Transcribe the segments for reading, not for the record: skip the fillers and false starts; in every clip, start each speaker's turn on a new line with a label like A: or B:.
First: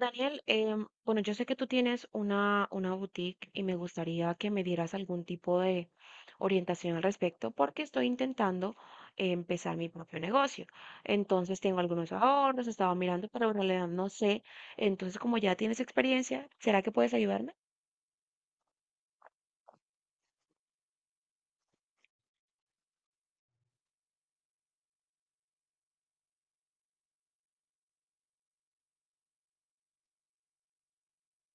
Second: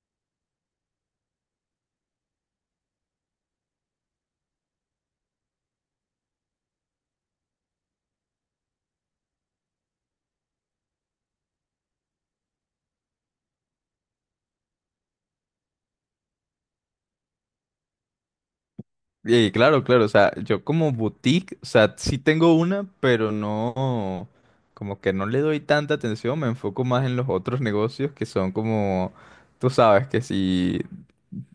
A: Daniel, bueno, yo sé que tú tienes una boutique y me gustaría que me dieras algún tipo de orientación al respecto porque estoy intentando empezar mi propio negocio. Entonces tengo algunos ahorros, estaba mirando, pero en realidad no sé. Entonces, como ya tienes experiencia, ¿será que puedes ayudarme?
B: Y claro, claro, o sea, yo como boutique, o sea, sí tengo una, pero no, como que no le doy tanta atención, me enfoco más en los otros negocios que son como, tú sabes, que si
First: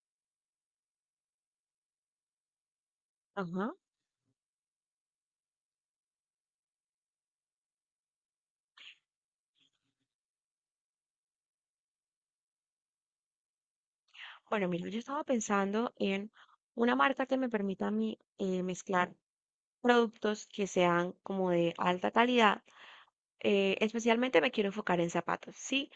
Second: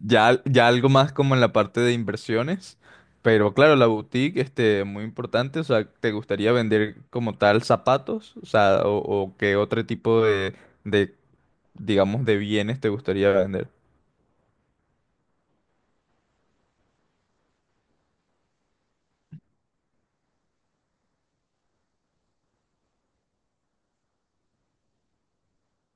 B: ya, ya algo más como en la parte de inversiones, pero
A: Ajá.
B: claro, la boutique, muy importante, o sea, ¿te gustaría vender como tal zapatos? O sea, o qué otro tipo de, digamos, de bienes te gustaría vender?
A: Bueno, mira, yo estaba pensando en una marca que me permita a mí mezclar productos que sean como de alta calidad, especialmente me quiero enfocar en zapatos, sí,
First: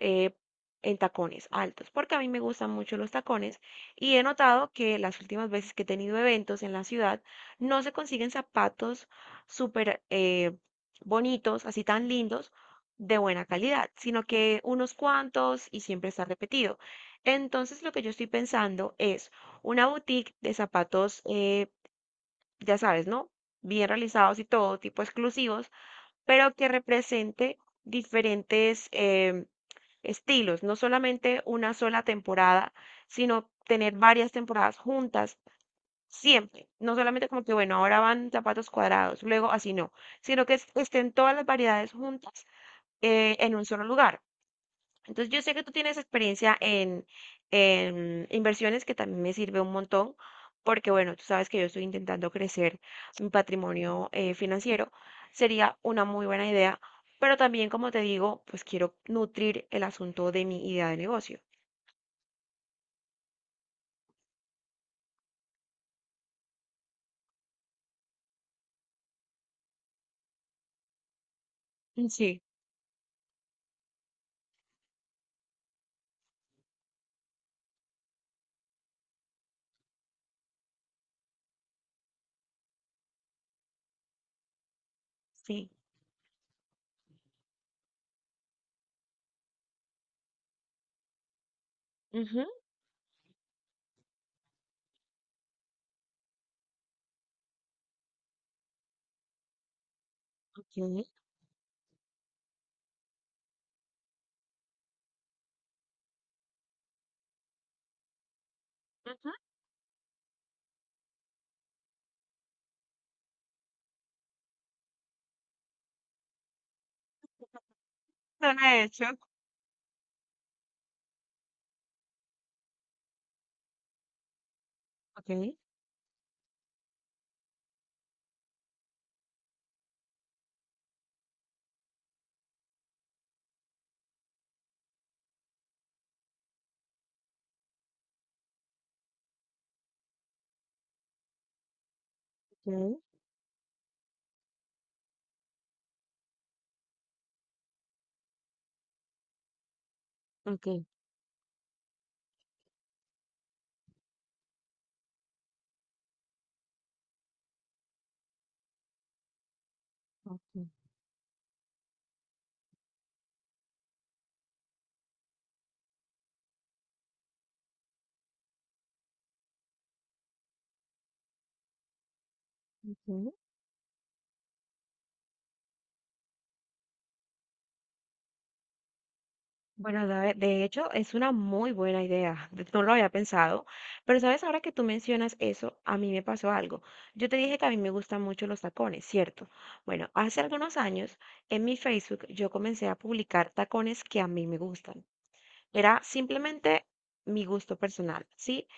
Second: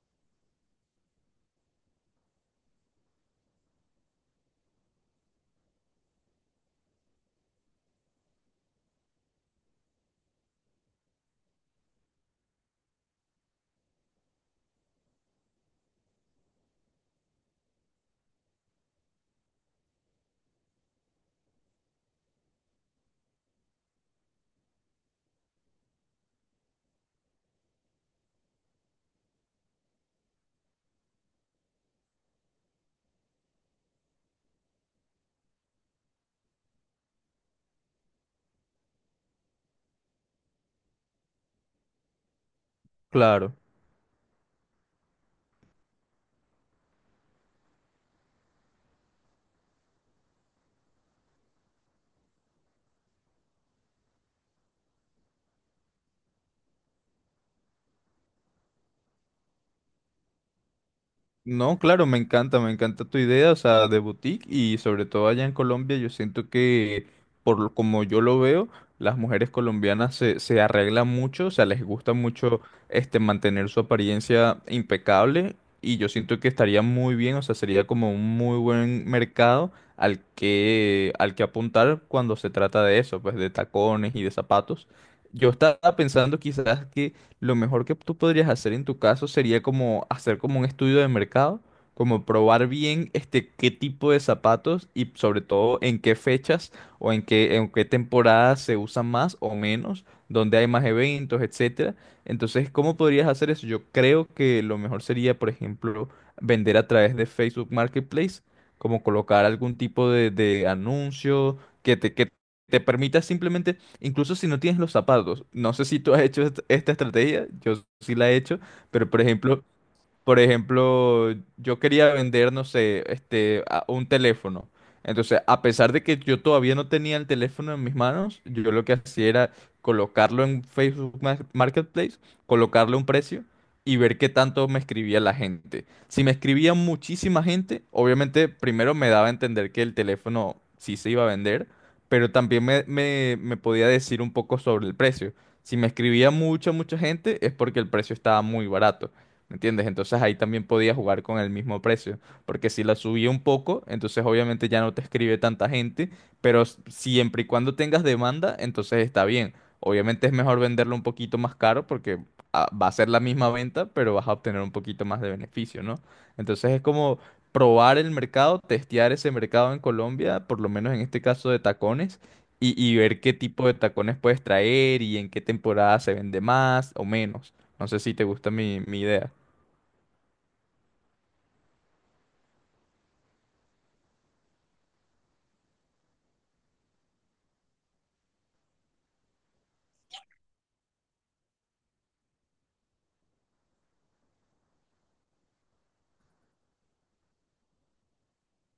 A: eh, en tacones altos, porque a mí me gustan mucho los tacones y he notado que las últimas veces que he tenido eventos en la ciudad no se consiguen zapatos súper bonitos, así tan lindos, de buena calidad, sino que unos cuantos y siempre está repetido. Entonces lo que yo estoy pensando es una boutique de zapatos, ya sabes, ¿no? Bien realizados y todo, tipo exclusivos, pero que represente diferentes estilos, no solamente una sola temporada, sino tener varias temporadas juntas siempre, no solamente como que, bueno, ahora van zapatos cuadrados, luego así no, sino que estén todas las variedades juntas, en
B: Claro.
A: un solo lugar. Entonces, yo sé que tú tienes experiencia en inversiones, que también me sirve un montón, porque bueno, tú sabes que yo estoy intentando crecer mi patrimonio, financiero. Sería una muy buena idea, pero también, como te digo, pues quiero nutrir el asunto de mi idea de negocio.
B: No, claro, me encanta tu idea, o sea, de boutique y sobre todo allá en Colombia, yo siento que, como yo lo veo, las mujeres colombianas se arreglan mucho, o sea, les
A: Mm,
B: gusta
A: sí.
B: mucho mantener su apariencia impecable y yo siento que estaría muy bien, o sea, sería como un muy buen mercado al que apuntar cuando se trata de eso, pues de tacones y de zapatos. Yo
A: Sí.
B: estaba pensando quizás lo mejor que tú podrías hacer en tu caso sería como hacer como un estudio de mercado, como
A: Ujú.
B: probar bien qué tipo de zapatos y sobre todo en qué fechas o en qué temporadas se usan más o menos, dónde hay
A: Ok.
B: más eventos, etcétera. Entonces, ¿cómo podrías hacer eso? Yo creo que lo mejor sería, por ejemplo, vender a través de Facebook Marketplace, como
A: Ujú.
B: colocar algún tipo de anuncio que te permita simplemente. Incluso si no tienes los zapatos, no sé si tú has hecho esta estrategia, yo sí la he hecho,
A: Suena de hecho.
B: pero por ejemplo, yo quería vender, no sé, un teléfono.
A: Ok,
B: Entonces, a pesar de que yo todavía no tenía el teléfono en mis manos, yo lo que hacía era colocarlo en Facebook Marketplace, colocarle un precio y ver qué tanto me escribía la gente. Si me escribía muchísima gente, obviamente primero me daba a entender que el teléfono sí se iba a vender, pero también me,
A: ok,
B: me me podía decir un poco sobre el precio. Si me escribía mucha, mucha gente, es porque el precio estaba muy barato. ¿Me entiendes? Entonces ahí también
A: ok,
B: podía jugar con el mismo precio, porque si la subía un poco, entonces obviamente ya no te escribe tanta gente, pero siempre y cuando tengas demanda, entonces está bien. Obviamente es mejor
A: ok,
B: venderlo un poquito más caro porque ah, va a ser la misma venta, pero vas a obtener un poquito más de beneficio, ¿no? Entonces es como probar el mercado, testear ese mercado en Colombia, por lo menos en este caso de tacones, y ver qué
A: ok.
B: tipo de tacones puedes traer y en qué temporada se vende más o menos. No sé si te gusta mi idea.
A: Bueno, de hecho es una muy buena idea, no lo había pensado, pero sabes, ahora que tú mencionas eso, a mí me pasó algo. Yo te dije que a mí me gustan mucho los tacones, ¿cierto? Bueno, hace algunos años en mi Facebook yo comencé a publicar tacones que a mí me gustan. Era simplemente mi gusto personal, ¿sí?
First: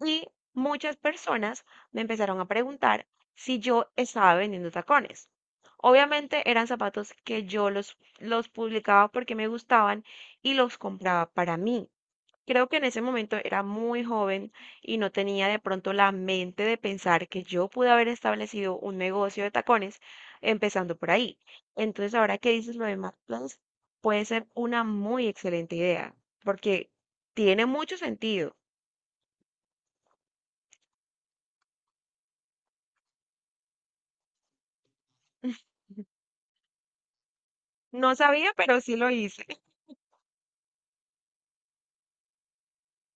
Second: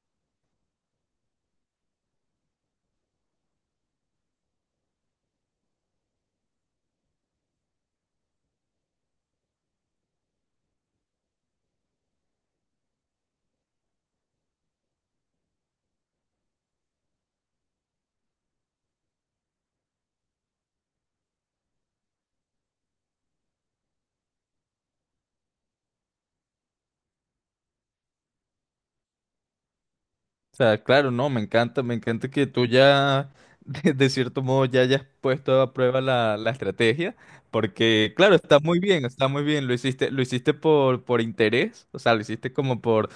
A: Y muchas personas me empezaron a preguntar si yo estaba vendiendo tacones. Obviamente eran zapatos que yo los publicaba porque me gustaban y los compraba para mí. Creo que en ese momento era muy joven y no tenía de pronto la mente de pensar que yo pude haber establecido un negocio de tacones empezando por ahí. Entonces, ahora que dices lo de Marketplace, puede ser una muy excelente idea porque tiene mucho sentido.
B: O sea, claro, no, me encanta que tú ya, de cierto modo, ya hayas puesto a prueba la estrategia,
A: No
B: porque, claro,
A: sabía, pero sí lo
B: está muy
A: hice.
B: bien, lo hiciste por interés, o sea, lo hiciste como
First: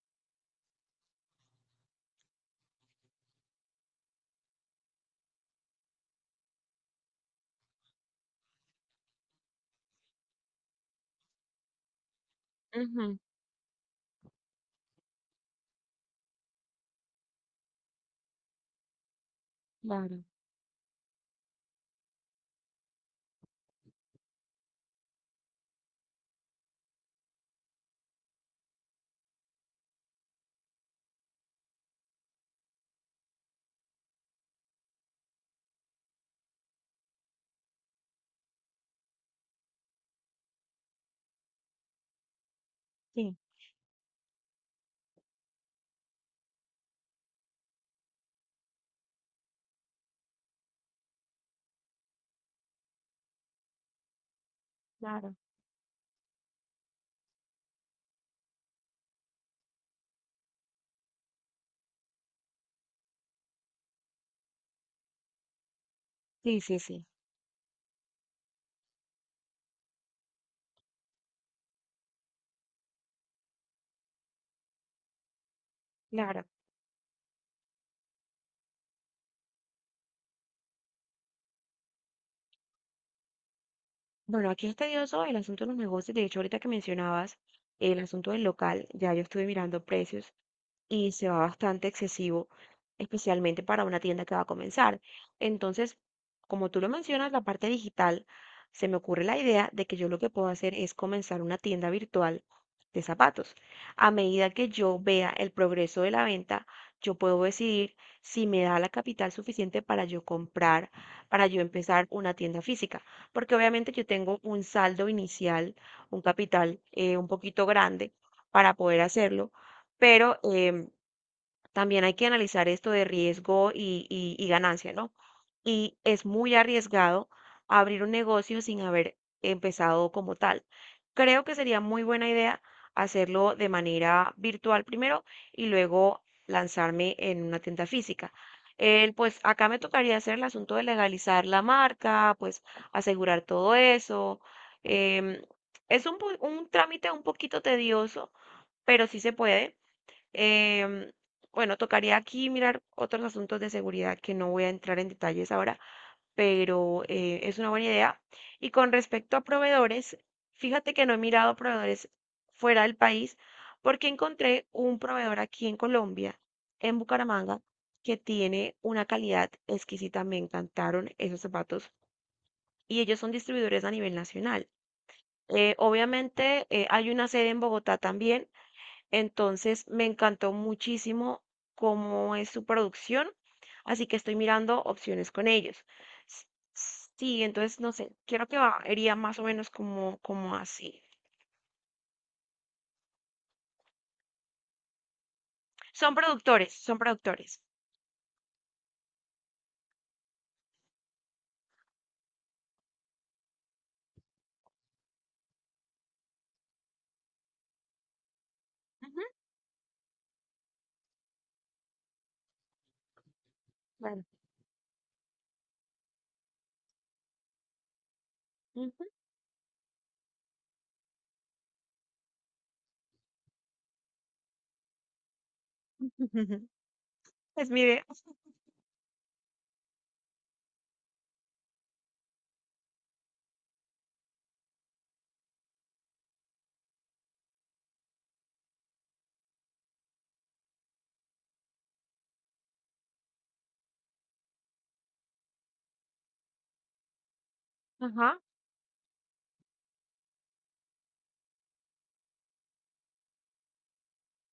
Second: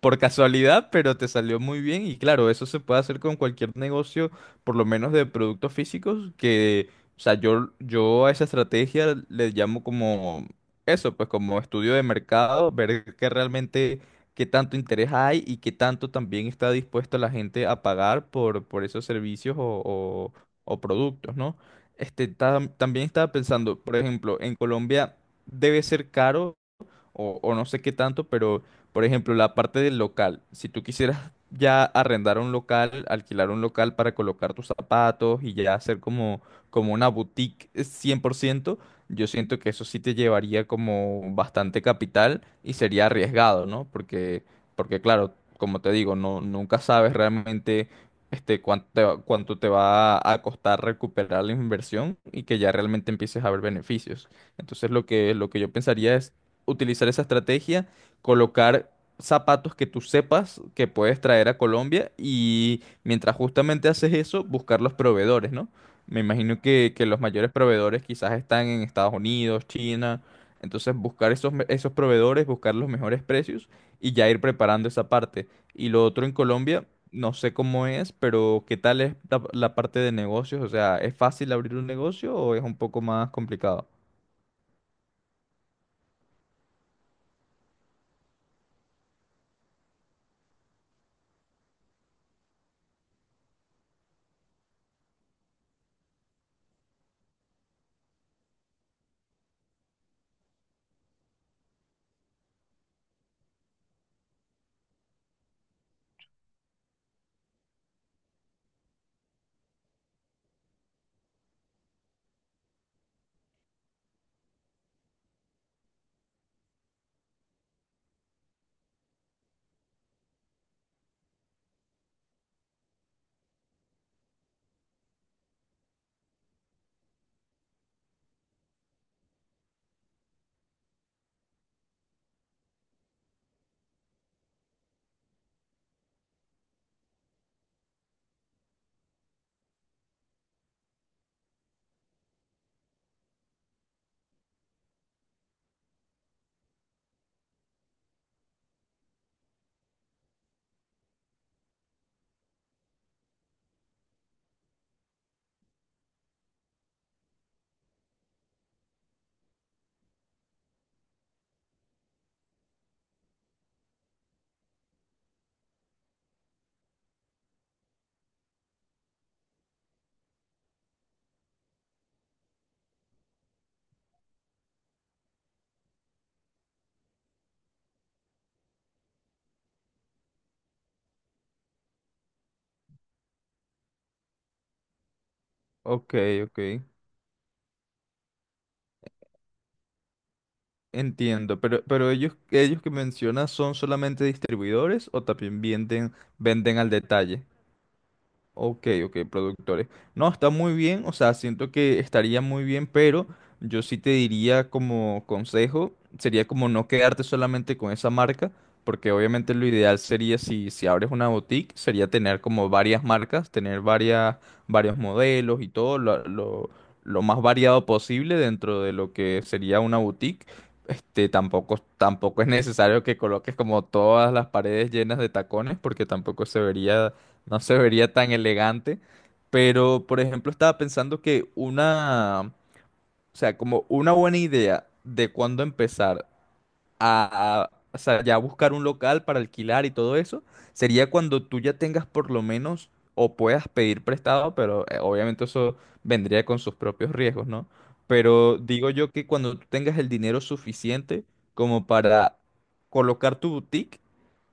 B: por casualidad, pero te salió muy bien y claro, eso se puede hacer con cualquier negocio, por lo menos de productos físicos, que, o sea, yo a esa estrategia le llamo como eso, pues como estudio de mercado, ver
A: Ujú.
B: qué realmente, qué tanto interés hay y qué tanto también está dispuesta la gente a pagar por esos servicios
A: Claro.
B: o productos, ¿no? Este, también estaba pensando, por ejemplo, en Colombia debe ser caro o no sé qué tanto, pero por ejemplo, la parte del local, si tú quisieras ya arrendar un local, alquilar un local para colocar tus zapatos y ya hacer como, como una boutique 100%, yo siento que eso sí te llevaría como bastante capital y sería
A: Sí,
B: arriesgado, ¿no? Porque, porque claro, como te digo, no, nunca sabes realmente cuánto te va a costar recuperar la inversión y que ya realmente empieces a ver beneficios. Entonces lo que,
A: claro.
B: lo que yo pensaría es utilizar esa estrategia, colocar zapatos que tú sepas que puedes traer a Colombia y mientras justamente haces eso, buscar los proveedores, ¿no? Me
A: Sí,
B: imagino
A: sí,
B: que,
A: sí,
B: que los mayores proveedores quizás están en Estados Unidos, China, entonces buscar esos proveedores, buscar los mejores precios y ya ir preparando esa parte. Y lo otro en
A: claro.
B: Colombia, no sé cómo es, pero ¿qué tal es la parte de negocios? O sea, ¿es fácil abrir un negocio o es un poco más complicado?
A: Bueno, aquí es tedioso el asunto de los negocios. De hecho, ahorita que mencionabas el asunto del local, ya yo estuve mirando precios y se va bastante excesivo, especialmente para una tienda que va a comenzar. Entonces, como tú lo mencionas, la parte digital, se me ocurre la idea de que yo lo que puedo hacer es comenzar una tienda virtual de zapatos. A medida que yo vea el progreso de la venta, yo puedo decidir si me da la capital suficiente para yo comprar, para yo empezar una tienda física, porque obviamente yo tengo un saldo inicial, un capital, un poquito grande para poder hacerlo, pero también hay que analizar esto de riesgo y, y ganancia, ¿no? Y es muy arriesgado abrir un negocio sin haber empezado como tal. Creo que sería muy buena idea hacerlo de manera virtual primero y luego lanzarme en una tienda física. El, pues acá me tocaría hacer el asunto de legalizar la marca, pues asegurar todo eso. Em, es un trámite un poquito tedioso, pero sí se puede. Em, bueno, tocaría aquí mirar otros asuntos de seguridad que no voy a entrar en detalles ahora, pero es una buena idea. Y con respecto a proveedores, fíjate que no he mirado proveedores fuera del país porque encontré un proveedor aquí en Colombia, en Bucaramanga, que tiene una calidad exquisita. Me encantaron esos zapatos y ellos son distribuidores a nivel nacional. Obviamente hay una sede en Bogotá también, entonces me encantó muchísimo cómo es su producción, así que estoy mirando opciones con ellos.
B: Ok,
A: S-
B: ok.
A: sí, entonces no sé, quiero que iría más o menos como, como así.
B: Entiendo, pero ellos que mencionas son solamente distribuidores o también
A: Son productores,
B: venden al
A: son
B: detalle.
A: productores.
B: Ok, ok, productores. No, está muy bien, o sea, siento que estaría muy bien, pero yo sí te diría como consejo, sería como no quedarte solamente con esa marca, porque
A: Ujú.
B: obviamente lo ideal sería si abres una boutique, sería tener como varias marcas, tener
A: Bueno,
B: varios modelos y todo, lo más variado posible dentro de
A: ujú.
B: lo que sería una boutique. Este, tampoco es necesario que coloques como todas las paredes llenas de tacones, porque tampoco se vería no
A: Es
B: se
A: mi idea.
B: vería tan elegante. Pero, por ejemplo, estaba pensando que una, o sea, como una buena idea de cuándo empezar a, o sea, ya buscar un local para alquilar y todo eso, sería cuando tú ya tengas por lo menos o puedas pedir prestado, pero obviamente eso vendría con sus propios riesgos, ¿no?
A: Ajá,
B: Pero digo yo que cuando tú tengas el dinero suficiente como para colocar tu boutique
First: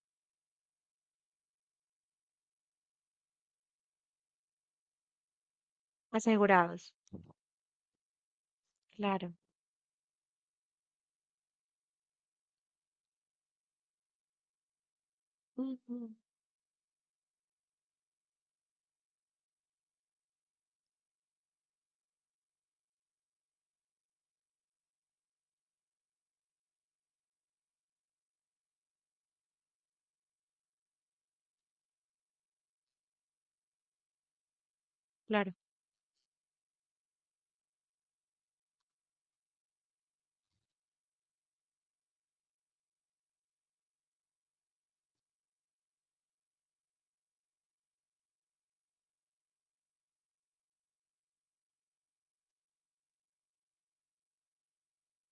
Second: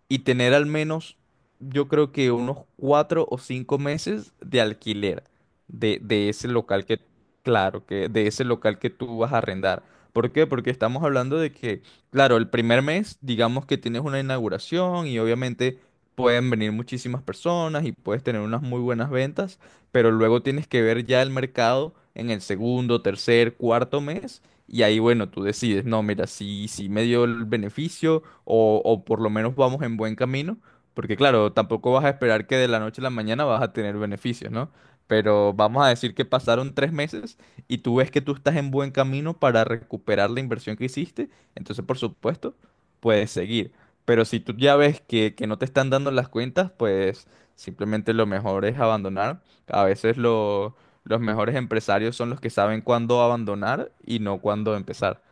B: y tener al menos, yo creo que unos 4 o 5 meses de alquiler de ese local
A: asegurados,
B: que, claro, que de ese local que tú vas
A: claro,
B: a arrendar. ¿Por qué? Porque estamos hablando de que, claro, el primer mes, digamos que tienes una inauguración y obviamente
A: ujú,
B: pueden venir muchísimas personas y puedes tener unas muy buenas ventas, pero luego tienes que ver ya el mercado en el segundo, tercer, cuarto mes y ahí, bueno, tú decides, no, mira, si me dio el beneficio o por lo menos vamos en buen camino, porque claro, tampoco vas a esperar que de la noche a la mañana vas a tener beneficios, ¿no? Pero
A: claro.
B: vamos a decir que pasaron 3 meses y tú ves que tú estás en buen camino para recuperar la inversión que hiciste, entonces por supuesto puedes seguir. Pero si tú ya ves que no te están dando las cuentas, pues simplemente lo mejor es abandonar. A veces lo los mejores empresarios son los que saben cuándo abandonar y no cuándo empezar.